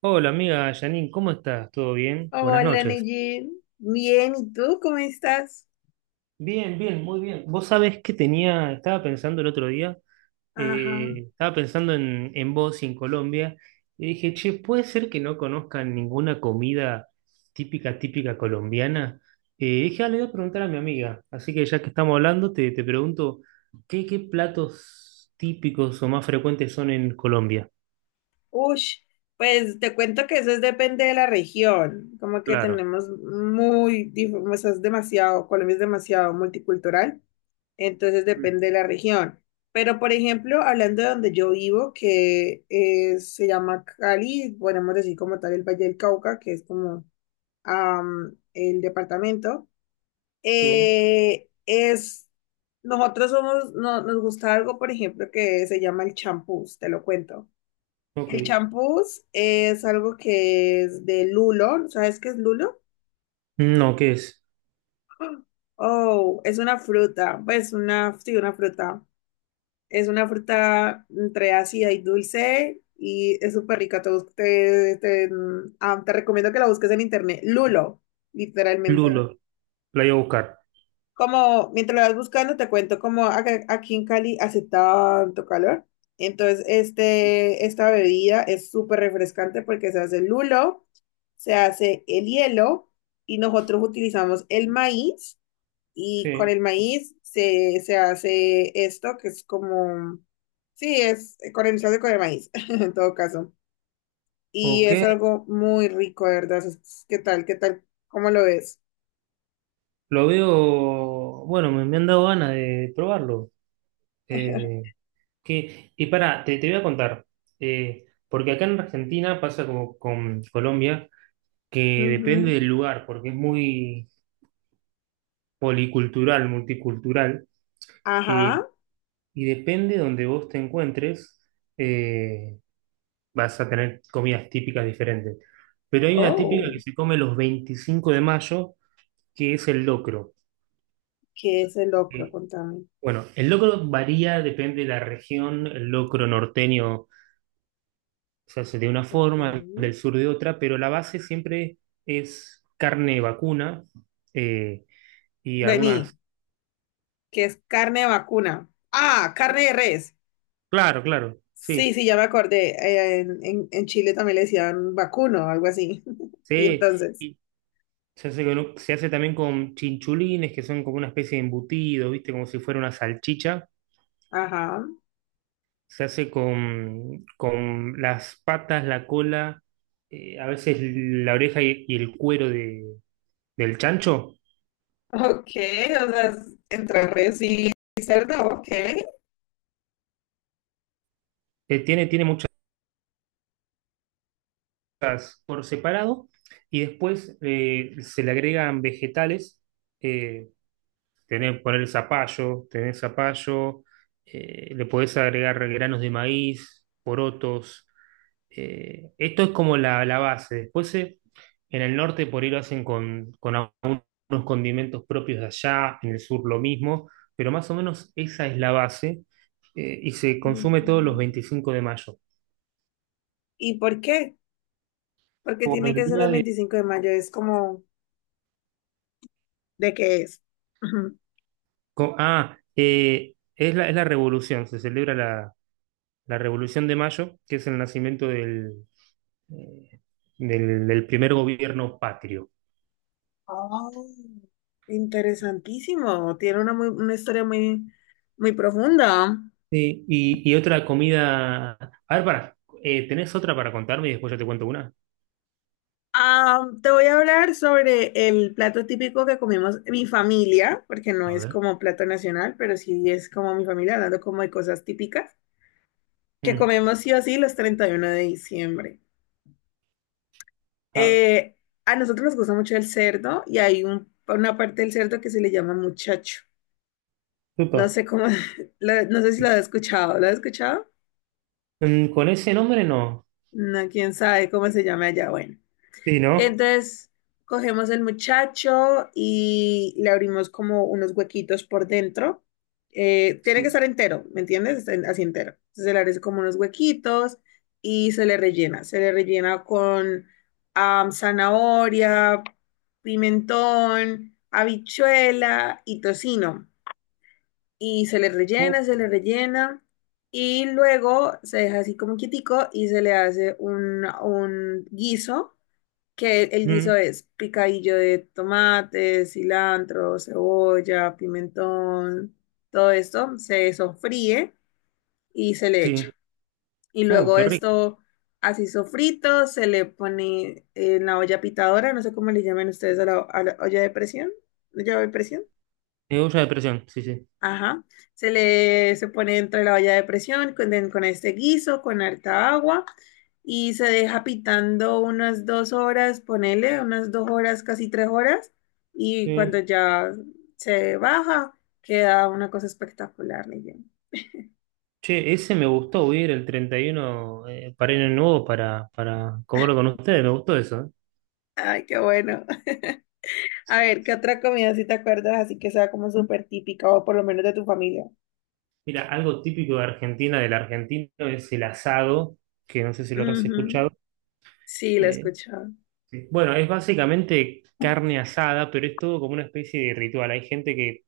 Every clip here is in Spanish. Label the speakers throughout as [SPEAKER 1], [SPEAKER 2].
[SPEAKER 1] Hola amiga Janine, ¿cómo estás? ¿Todo bien? Buenas
[SPEAKER 2] Hola,
[SPEAKER 1] noches.
[SPEAKER 2] Neji. Bien, ¿y tú cómo estás?
[SPEAKER 1] Bien, bien, muy bien. Vos sabés que tenía, estaba pensando el otro día,
[SPEAKER 2] Ajá.
[SPEAKER 1] estaba pensando en vos y en Colombia, y dije, che, ¿puede ser que no conozcan ninguna comida típica, típica colombiana? Dije, ah, le voy a preguntar a mi amiga, así que ya que estamos hablando, te pregunto, qué platos típicos o más frecuentes son en Colombia?
[SPEAKER 2] Ush, pues te cuento que eso es- depende de la región. Como que
[SPEAKER 1] Claro.
[SPEAKER 2] tenemos muy, o sea, es demasiado, Colombia es demasiado multicultural, entonces
[SPEAKER 1] Mm.
[SPEAKER 2] depende de la región. Pero, por ejemplo, hablando de donde yo vivo, que se llama Cali, podemos decir como tal el Valle del Cauca, que es como el departamento.
[SPEAKER 1] Sí,
[SPEAKER 2] eh, es, Nosotros somos, nos gusta algo, por ejemplo, que se llama el champús, te lo cuento.
[SPEAKER 1] ok.
[SPEAKER 2] El champús es algo que es de lulo, ¿sabes qué es lulo?
[SPEAKER 1] No, ¿qué es?
[SPEAKER 2] Oh, es una fruta, pues una, sí, una fruta. Es una fruta entre ácida y dulce y es súper rica. Te, bus- te- mm, ah, Te recomiendo que la busques en internet. Lulo, literalmente.
[SPEAKER 1] Lulo, la voy a buscar.
[SPEAKER 2] Como mientras lo vas buscando, te cuento como aquí en Cali hace tanto calor. Entonces, esta bebida es súper refrescante porque se hace el lulo, se hace el hielo y nosotros utilizamos el maíz y con
[SPEAKER 1] Sí.
[SPEAKER 2] el maíz se hace esto que es como, sí, es se hace con el maíz en todo caso. Y
[SPEAKER 1] Ok,
[SPEAKER 2] es algo muy rico, de verdad. Es- ¿Qué tal? ¿Qué tal? ¿Cómo lo ves?
[SPEAKER 1] lo veo, bueno, me han dado ganas de probarlo. Eh, que, y pará, te voy a contar, porque acá en Argentina pasa como con Colombia, que
[SPEAKER 2] Ujú.
[SPEAKER 1] depende del lugar, porque es muy policultural, multicultural, eh,
[SPEAKER 2] Ajá.
[SPEAKER 1] y depende donde vos te encuentres, eh, vas a tener comidas típicas diferentes. Pero hay una típica que
[SPEAKER 2] Oh.
[SPEAKER 1] se come los 25 de mayo, que es el locro.
[SPEAKER 2] ¿Qué es el locro? Contame.
[SPEAKER 1] Bueno, el locro varía, depende de la región. El locro norteño se hace de una
[SPEAKER 2] Ok.
[SPEAKER 1] forma, el del sur de otra, pero la base siempre es carne vacuna eh, y
[SPEAKER 2] Vení,
[SPEAKER 1] algunas.
[SPEAKER 2] que es carne de vacuna. Ah, carne de res.
[SPEAKER 1] Claro, claro,
[SPEAKER 2] Sí,
[SPEAKER 1] sí.
[SPEAKER 2] sí, ya me acordé. En Chile también le decían vacuno, algo así. Y
[SPEAKER 1] Sí,
[SPEAKER 2] entonces,
[SPEAKER 1] y se hace, se hace también con chinchulines, que son como una especie de embutido, ¿viste? Como si fuera una salchicha.
[SPEAKER 2] ajá.
[SPEAKER 1] Se hace con las patas, la cola, a veces la oreja y el cuero del chancho.
[SPEAKER 2] Ok, o sea, es entre res y cerdo, ok.
[SPEAKER 1] Tiene por separado y después se le agregan vegetales. Eh, tenés zapallo, le podés agregar granos de maíz, porotos. Esto es como la base. Después en el norte por ahí lo hacen con algunos condimentos propios de allá, en el sur lo mismo, pero más o menos esa es la base y se consume todos los
[SPEAKER 2] Ujú.
[SPEAKER 1] 25 de mayo.
[SPEAKER 2] ¿Y por qué? Porque
[SPEAKER 1] Por
[SPEAKER 2] tiene
[SPEAKER 1] el
[SPEAKER 2] que ser
[SPEAKER 1] día
[SPEAKER 2] los
[SPEAKER 1] de
[SPEAKER 2] 25 de mayo, es como, ¿de qué es?
[SPEAKER 1] Es es la revolución, se celebra la Revolución de Mayo, que es el nacimiento eh, del primer gobierno patrio.
[SPEAKER 2] Oh, interesantísimo. Tiene una, una historia muy, muy profunda.
[SPEAKER 1] Sí, y otra comida. A ver, para, ¿tenés otra para contarme y después yo te cuento una?
[SPEAKER 2] Ah, te voy a hablar sobre el plato típico que comemos mi familia, porque no
[SPEAKER 1] A
[SPEAKER 2] es
[SPEAKER 1] ver.
[SPEAKER 2] como plato nacional, pero sí es como mi familia, hablando como de cosas típicas, que
[SPEAKER 1] Mm.
[SPEAKER 2] comemos sí o sí los 31 de diciembre.
[SPEAKER 1] A ver,
[SPEAKER 2] Eh, a nosotros nos gusta mucho el cerdo y hay una parte del cerdo que se le llama muchacho. No
[SPEAKER 1] upa.
[SPEAKER 2] sé cómo, no sé si lo has escuchado. ¿Lo has escuchado?
[SPEAKER 1] Mm, con ese nombre no.
[SPEAKER 2] No, quién sabe cómo se llama allá. Bueno.
[SPEAKER 1] Sí, ¿no?
[SPEAKER 2] Entonces cogemos el muchacho y le abrimos como unos huequitos por dentro. Tiene que
[SPEAKER 1] Sí.
[SPEAKER 2] estar entero, ¿me entiendes? Está En- Así entero. Entonces se le hace como unos huequitos y se le rellena. Se le rellena con zanahoria, pimentón, habichuela y tocino. Y se le
[SPEAKER 1] Uh,
[SPEAKER 2] rellena, se le rellena. Y luego se deja así como quietico y se le hace un guiso que el guiso
[SPEAKER 1] mm,
[SPEAKER 2] es picadillo de tomate, cilantro, cebolla, pimentón, todo esto se sofríe y se le echa.
[SPEAKER 1] sí.
[SPEAKER 2] Y luego
[SPEAKER 1] Qué rico.
[SPEAKER 2] esto así sofrito se le pone en la olla pitadora, no sé cómo le llaman ustedes a a la olla de presión, olla de presión.
[SPEAKER 1] Olla de presión, sí, sí.
[SPEAKER 2] Ajá. Se pone dentro de la olla de presión con este guiso, con harta agua y se deja pitando unas 2 horas, ponele unas 2 horas, casi 3 horas. Y cuando
[SPEAKER 1] Sí.
[SPEAKER 2] ya se baja, queda una cosa espectacular, Neyen.
[SPEAKER 1] Che, ese me gustó, voy a ir el 31 para ir nuevo para comerlo con ustedes, me gustó eso.
[SPEAKER 2] Ay, qué bueno. A ver, ¿qué otra comida si te acuerdas así que sea como súper típica o por lo menos de tu familia?
[SPEAKER 1] Mira, algo típico de Argentina, del argentino, es el asado, que no sé si lo habrás
[SPEAKER 2] Ujú.
[SPEAKER 1] escuchado.
[SPEAKER 2] Sí, la he
[SPEAKER 1] Eh,
[SPEAKER 2] escuchado.
[SPEAKER 1] sí. Bueno, es básicamente carne asada, pero es todo como una especie de ritual. Hay gente que,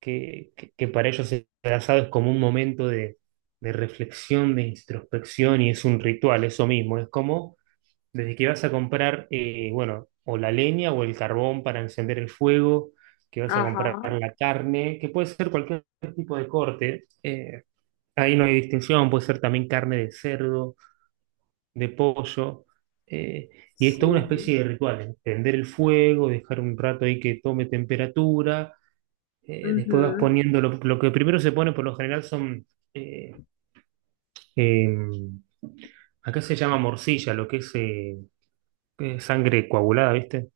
[SPEAKER 1] que, que- que para ellos el asado es como un momento de reflexión, de introspección, y es un ritual, eso mismo, es como desde que vas a comprar, bueno, o la leña o el carbón para encender el fuego, que vas a comprar
[SPEAKER 2] Ajá.
[SPEAKER 1] la carne, que puede ser cualquier tipo de corte. Ahí no hay distinción, puede ser también carne de cerdo, de pollo. eh, y es toda una
[SPEAKER 2] Sí.
[SPEAKER 1] especie de ritual, encender el fuego, dejar un rato ahí que tome temperatura. Después vas
[SPEAKER 2] Ujú.
[SPEAKER 1] poniendo, lo que primero se pone por lo general son, eh, em, acá se llama morcilla, lo que es sangre coagulada, ¿viste?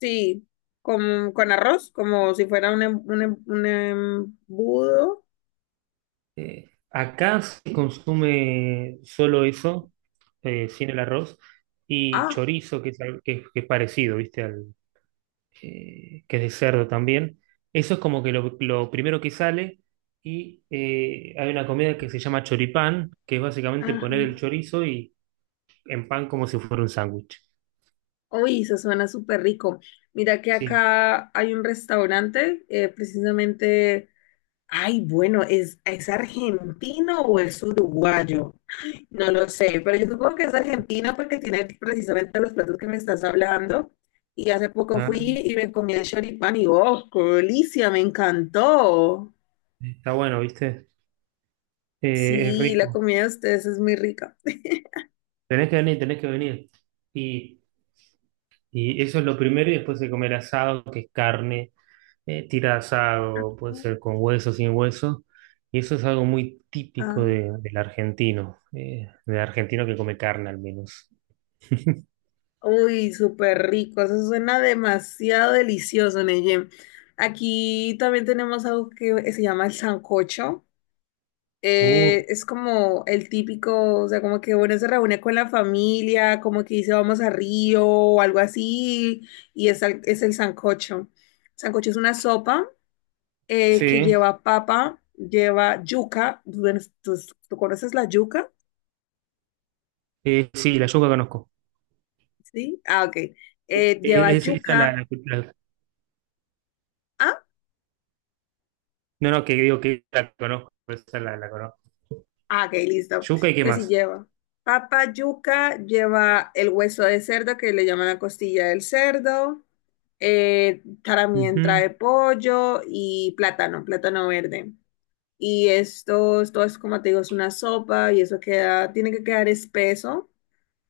[SPEAKER 2] Sí, con arroz, como si fuera un embudo.
[SPEAKER 1] Acá se consume solo eso, sin el arroz, y
[SPEAKER 2] Ah,
[SPEAKER 1] chorizo, que es parecido, ¿viste? Al, que es de cerdo también. Eso es como que lo primero que sale. Y hay una comida que se llama choripán, que es básicamente
[SPEAKER 2] ajá.
[SPEAKER 1] poner el chorizo y en pan como si fuera un sándwich.
[SPEAKER 2] Uy, eso suena súper rico. Mira que
[SPEAKER 1] Sí,
[SPEAKER 2] acá hay un restaurante, precisamente, ay, bueno, ¿es argentino o es uruguayo? No lo sé, pero yo supongo que es argentino porque tiene precisamente los platos que me estás hablando. Y hace poco fui
[SPEAKER 1] ah,
[SPEAKER 2] y me comí el choripán y, oh, qué delicia, me encantó.
[SPEAKER 1] está bueno, ¿viste? Es
[SPEAKER 2] Sí, la
[SPEAKER 1] rico.
[SPEAKER 2] comida de ustedes es muy rica.
[SPEAKER 1] Tenés que venir, tenés que venir. Y, y eso es lo primero, y después se come el asado, que es carne tira asado, puede ser con hueso, sin hueso, y eso es algo muy típico
[SPEAKER 2] Ah,
[SPEAKER 1] del argentino que come carne al menos.
[SPEAKER 2] uy, súper rico, eso suena demasiado delicioso, Neyen. Aquí también tenemos algo que se llama el sancocho.
[SPEAKER 1] Uh,
[SPEAKER 2] Es como el típico, o sea, como que uno se reúne con la familia, como que dice vamos a Río o algo así, y es, es el sancocho. Sancocho es una sopa que
[SPEAKER 1] sí,
[SPEAKER 2] lleva papa, lleva yuca. Bueno, ¿Tú, tú conoces la yuca?
[SPEAKER 1] sí, la yuca conozco.
[SPEAKER 2] Sí. Ah, ok. Lleva
[SPEAKER 1] Es- esa la,
[SPEAKER 2] yuca.
[SPEAKER 1] la- la-
[SPEAKER 2] Ah,
[SPEAKER 1] no, no, que digo que la conozco, esa la conozco.
[SPEAKER 2] Ah, ok, listo.
[SPEAKER 1] Yuca y qué
[SPEAKER 2] Entonces sí
[SPEAKER 1] más.
[SPEAKER 2] lleva papa, yuca, lleva el hueso de cerdo que le llaman la costilla del cerdo, también
[SPEAKER 1] Ujú.
[SPEAKER 2] trae pollo y plátano, plátano verde. Y esto es como te digo, es una sopa y eso queda, tiene que quedar espeso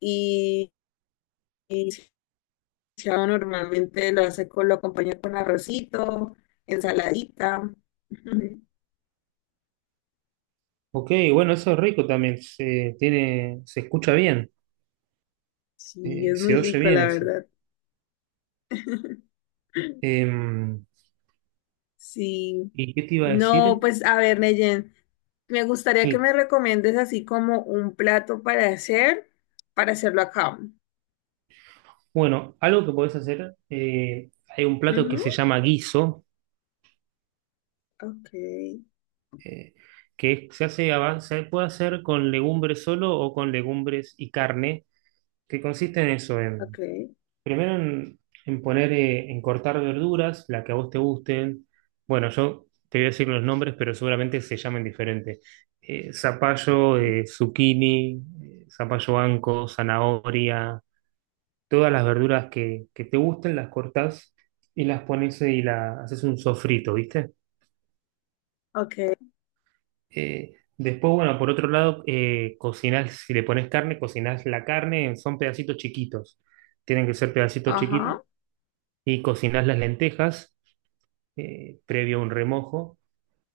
[SPEAKER 2] y, y chao, normalmente lo hace con, lo acompaña con arrocito, ensaladita.
[SPEAKER 1] Ok, bueno, eso es rico también, se, tiene, se escucha bien,
[SPEAKER 2] Sí, es muy
[SPEAKER 1] se oye
[SPEAKER 2] rico,
[SPEAKER 1] bien
[SPEAKER 2] la
[SPEAKER 1] eso.
[SPEAKER 2] verdad.
[SPEAKER 1] Em,
[SPEAKER 2] Sí.
[SPEAKER 1] ¿y qué te iba a
[SPEAKER 2] No,
[SPEAKER 1] decir?
[SPEAKER 2] pues a ver, Neyen, me gustaría que
[SPEAKER 1] Sí.
[SPEAKER 2] me recomiendes así como un plato para hacer, para hacerlo acá.
[SPEAKER 1] Bueno, algo que podés hacer, hay un plato que se
[SPEAKER 2] Ujú,
[SPEAKER 1] llama guiso,
[SPEAKER 2] ok,
[SPEAKER 1] eh, se hace, se puede hacer con legumbres solo o con legumbres y carne, que consiste en eso,
[SPEAKER 2] ok,
[SPEAKER 1] primero en poner, en cortar verduras, la que a vos te gusten. Bueno, yo te voy a decir los nombres, pero seguramente se llamen diferente. Zapallo, zucchini, zapallo anco, zanahoria. Todas las verduras que te gusten, las cortás y las pones y la, haces un sofrito, ¿viste?
[SPEAKER 2] ok.
[SPEAKER 1] Después, bueno, por otro lado, cocinás, si le pones carne, cocinás la carne, son pedacitos chiquitos, tienen que ser pedacitos chiquitos,
[SPEAKER 2] Ajá.
[SPEAKER 1] y cocinás las lentejas previo a un remojo,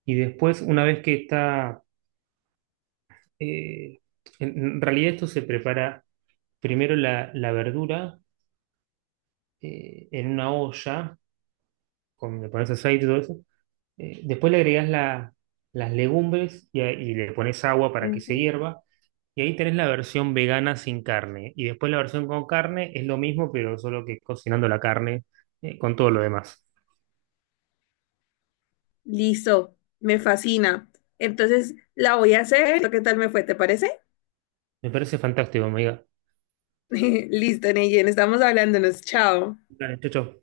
[SPEAKER 1] y después, una vez que está, eh, en realidad esto se prepara primero la verdura en una olla, con, le pones aceite y todo eso, eh, después le agregas las legumbres y, y le pones agua para que se
[SPEAKER 2] Ujú.
[SPEAKER 1] hierva. Y ahí tenés la versión vegana sin carne. Y después la versión con carne es lo mismo, pero solo que cocinando la carne con todo lo demás.
[SPEAKER 2] Listo, me fascina. Entonces, la voy a hacer. ¿Qué tal me fue? ¿Te parece?
[SPEAKER 1] Me parece fantástico, amiga.
[SPEAKER 2] Listo, Neyen, estamos hablándonos. Chao.
[SPEAKER 1] Dale, chau, chau.